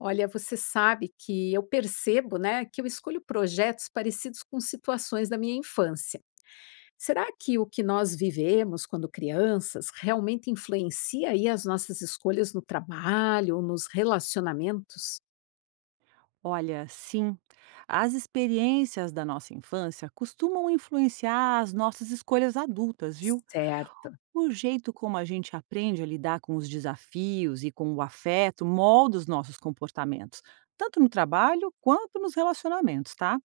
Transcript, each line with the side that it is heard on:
left: Olha, você sabe que eu percebo, né, que eu escolho projetos parecidos com situações da minha infância. Será que o que nós vivemos quando crianças realmente influencia aí as nossas escolhas no trabalho ou nos relacionamentos?
right: Olha, sim, as experiências da nossa infância costumam influenciar as nossas escolhas adultas, viu?
left: Certo.
right: O jeito como a gente aprende a lidar com os desafios e com o afeto molda os nossos comportamentos, tanto no trabalho quanto nos relacionamentos, tá?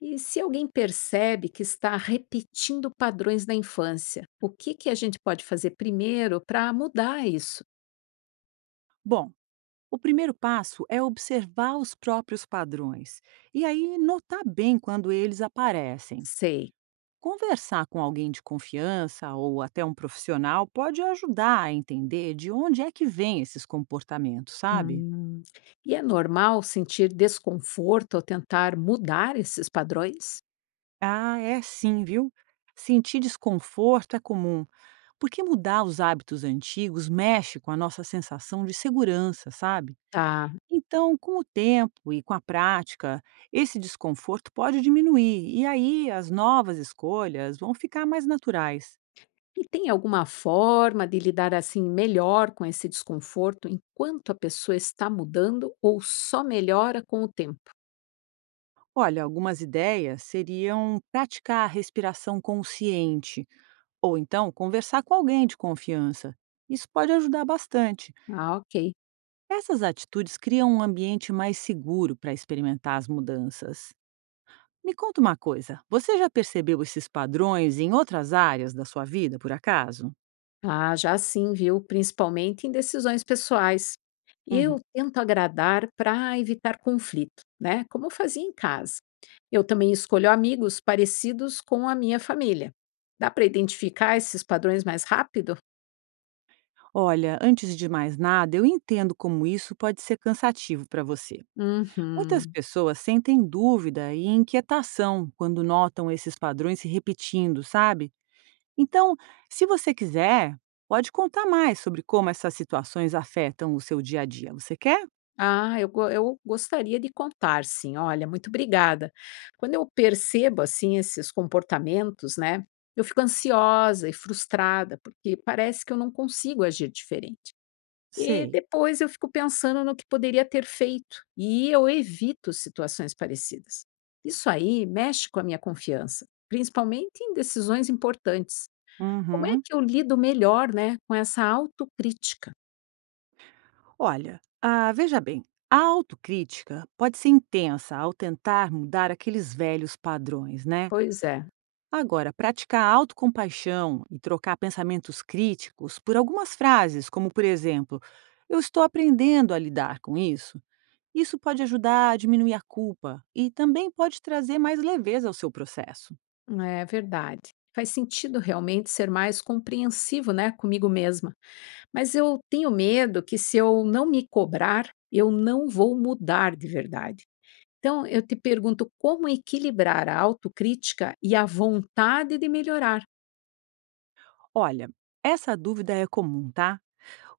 left: E se alguém percebe que está repetindo padrões da infância, o que que a gente pode fazer primeiro para mudar isso?
right: Bom, o primeiro passo é observar os próprios padrões e aí notar bem quando eles aparecem.
left: Sei.
right: Conversar com alguém de confiança ou até um profissional pode ajudar a entender de onde é que vêm esses comportamentos, sabe?
left: Hum. E é normal sentir desconforto ao tentar mudar esses padrões?
right: Ah, é sim, viu? Sentir desconforto é comum, porque mudar os hábitos antigos mexe com a nossa sensação de segurança, sabe?
left: Tá.
right: Então, com o tempo e com a prática, esse desconforto pode diminuir e aí as novas escolhas vão ficar mais naturais.
left: E tem alguma forma de lidar assim melhor com esse desconforto enquanto a pessoa está mudando ou só melhora com o tempo?
right: Olha, algumas ideias seriam praticar a respiração consciente ou então conversar com alguém de confiança. Isso pode ajudar bastante.
left: Ah, ok.
right: Essas atitudes criam um ambiente mais seguro para experimentar as mudanças. Me conta uma coisa: você já percebeu esses padrões em outras áreas da sua vida, por acaso?
left: Ah, já sim, viu? Principalmente em decisões pessoais. Eu
right: Uhum.
left: tento agradar para evitar conflito, né? Como eu fazia em casa. Eu também escolho amigos parecidos com a minha família. Dá para identificar esses padrões mais rápido?
right: Olha, antes de mais nada, eu entendo como isso pode ser cansativo para você. Muitas
left: Uhum.
right: pessoas sentem dúvida e inquietação quando notam esses padrões se repetindo, sabe? Então, se você quiser, pode contar mais sobre como essas situações afetam o seu dia a dia. Você quer?
left: Eu gostaria de contar, sim. Olha, muito obrigada. Quando eu percebo, assim, esses comportamentos, né? Eu fico ansiosa e frustrada, porque parece que eu não consigo agir diferente. E
right: Sei.
left: depois eu fico pensando no que poderia ter feito, e eu evito situações parecidas. Isso aí mexe com a minha confiança, principalmente em decisões importantes. Como é
right: Uhum.
left: que eu lido melhor, né, com essa autocrítica?
right: Olha, ah, veja bem, a autocrítica pode ser intensa ao tentar mudar aqueles velhos padrões, né?
left: Pois é,
right: Agora, praticar autocompaixão e trocar pensamentos críticos por algumas frases, como por exemplo, eu estou aprendendo a lidar com isso, isso pode ajudar a diminuir a culpa e também pode trazer mais leveza ao seu processo.
left: é verdade. Faz sentido realmente ser mais compreensivo, né, comigo mesma. Mas eu tenho medo que se eu não me cobrar, eu não vou mudar de verdade. Então, eu te pergunto como equilibrar a autocrítica e a vontade de melhorar.
right: Olha, essa dúvida é comum, tá?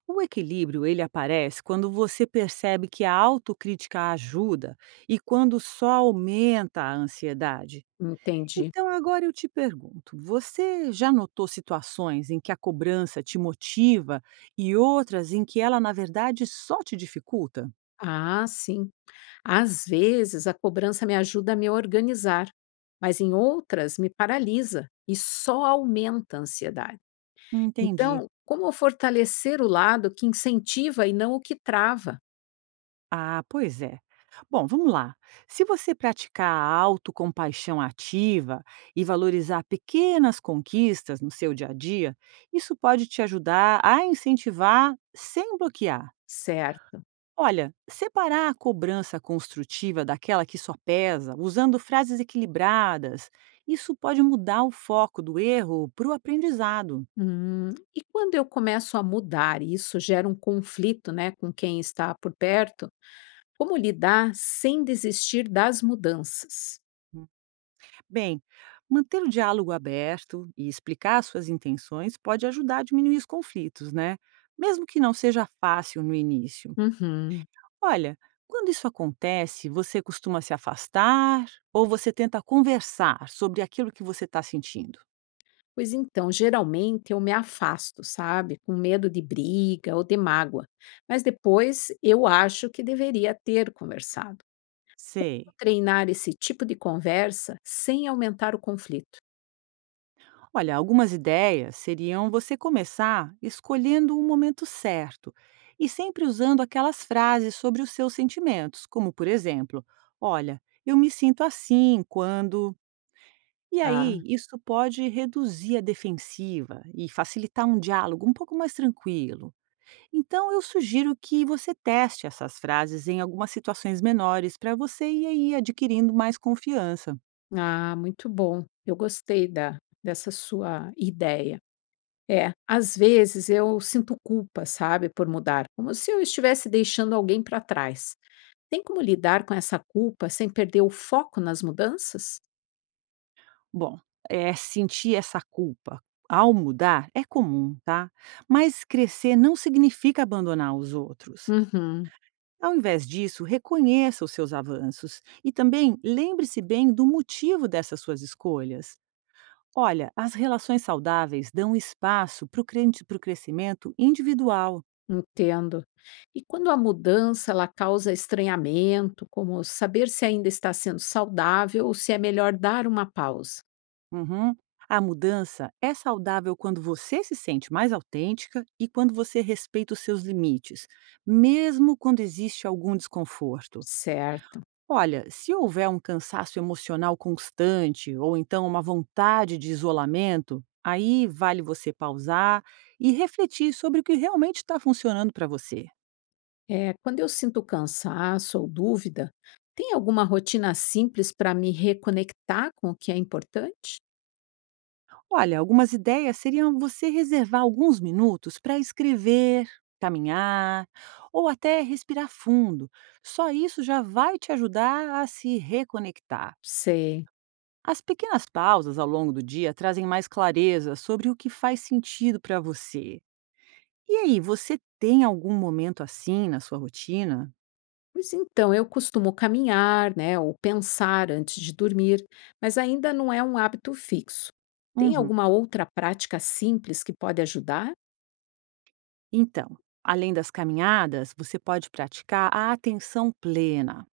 right: O equilíbrio ele aparece quando você percebe que a autocrítica ajuda e quando só aumenta a ansiedade.
left: Entendi.
right: Então agora eu te pergunto, você já notou situações em que a cobrança te motiva e outras em que ela na verdade só te dificulta?
left: Ah, sim. Às vezes a cobrança me ajuda a me organizar, mas em outras me paralisa e só aumenta a ansiedade.
right: Entendi.
left: Então, como fortalecer o lado que incentiva e não o que trava?
right: Ah, pois é. Bom, vamos lá. Se você praticar a autocompaixão ativa e valorizar pequenas conquistas no seu dia a dia, isso pode te ajudar a incentivar sem bloquear.
left: Certo.
right: Olha, separar a cobrança construtiva daquela que só pesa, usando frases equilibradas, isso pode mudar o foco do erro para o aprendizado.
left: E quando eu começo a mudar, e isso gera um conflito, né, com quem está por perto, como lidar sem desistir das mudanças?
right: Bem, manter o diálogo aberto e explicar suas intenções pode ajudar a diminuir os conflitos, né? Mesmo que não seja fácil no início.
left: Uhum.
right: Olha, quando isso acontece, você costuma se afastar ou você tenta conversar sobre aquilo que você está sentindo?
left: Pois então, geralmente eu me afasto, sabe, com medo de briga ou de mágoa, mas depois eu acho que deveria ter conversado.
right: Sei.
left: Treinar esse tipo de conversa sem aumentar o conflito.
right: Olha, algumas ideias seriam você começar escolhendo um momento certo e sempre usando aquelas frases sobre os seus sentimentos, como por exemplo, olha, eu me sinto assim quando. E
left: Tá.
right: aí, isso pode reduzir a defensiva e facilitar um diálogo um pouco mais tranquilo. Então, eu sugiro que você teste essas frases em algumas situações menores para você ir aí adquirindo mais confiança.
left: Ah, muito bom. Dessa sua ideia. É, às vezes eu sinto culpa, sabe, por mudar, como se eu estivesse deixando alguém para trás. Tem como lidar com essa culpa sem perder o foco nas mudanças?
right: Bom, sentir essa culpa ao mudar é comum, tá? Mas crescer não significa abandonar os outros.
left: Uhum.
right: Ao invés disso, reconheça os seus avanços e também lembre-se bem do motivo dessas suas escolhas. Olha, as relações saudáveis dão espaço para o crescimento individual.
left: Entendo. E quando a mudança ela causa estranhamento, como saber se ainda está sendo saudável ou se é melhor dar uma pausa?
right: Uhum. A mudança é saudável quando você se sente mais autêntica e quando você respeita os seus limites, mesmo quando existe algum desconforto.
left: Certo.
right: Olha, se houver um cansaço emocional constante ou então uma vontade de isolamento, aí vale você pausar e refletir sobre o que realmente está funcionando para você.
left: É, quando eu sinto cansaço ou dúvida, tem alguma rotina simples para me reconectar com o que é importante?
right: Olha, algumas ideias seriam você reservar alguns minutos para escrever, caminhar ou até respirar fundo. Só isso já vai te ajudar a se reconectar.
left: Sei.
right: As pequenas pausas ao longo do dia trazem mais clareza sobre o que faz sentido para você. E aí, você tem algum momento assim na sua rotina?
left: Pois então, eu costumo caminhar, né, ou pensar antes de dormir, mas ainda não é um hábito fixo. Tem
right: Uhum.
left: alguma outra prática simples que pode ajudar?
right: Então, além das caminhadas, você pode praticar a atenção plena,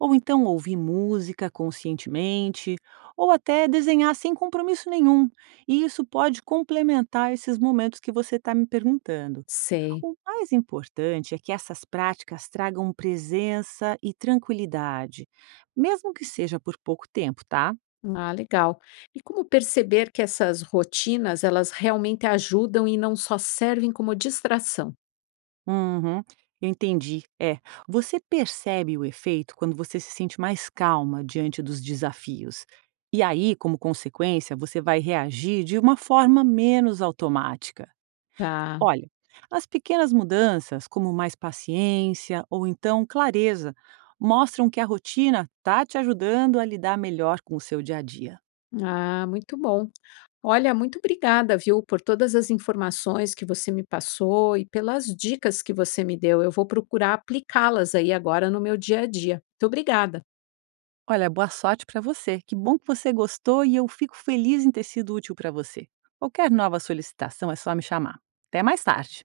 right: ou então ouvir música conscientemente, ou até desenhar sem compromisso nenhum. E isso pode complementar esses momentos que você está me perguntando.
left: Sei.
right: O mais importante é que essas práticas tragam presença e tranquilidade, mesmo que seja por pouco tempo, tá?
left: Ah, legal. E como perceber que essas rotinas, elas realmente ajudam e não só servem como distração?
right: Uhum, eu entendi. É, você percebe o efeito quando você se sente mais calma diante dos desafios. E aí, como consequência, você vai reagir de uma forma menos automática.
left: Tá.
right: Olha, as pequenas mudanças, como mais paciência ou então clareza, mostram que a rotina está te ajudando a lidar melhor com o seu dia a dia.
left: Ah, muito bom. Olha, muito obrigada, viu, por todas as informações que você me passou e pelas dicas que você me deu. Eu vou procurar aplicá-las aí agora no meu dia a dia. Muito obrigada.
right: Olha, boa sorte para você. Que bom que você gostou e eu fico feliz em ter sido útil para você. Qualquer nova solicitação é só me chamar. Até mais tarde.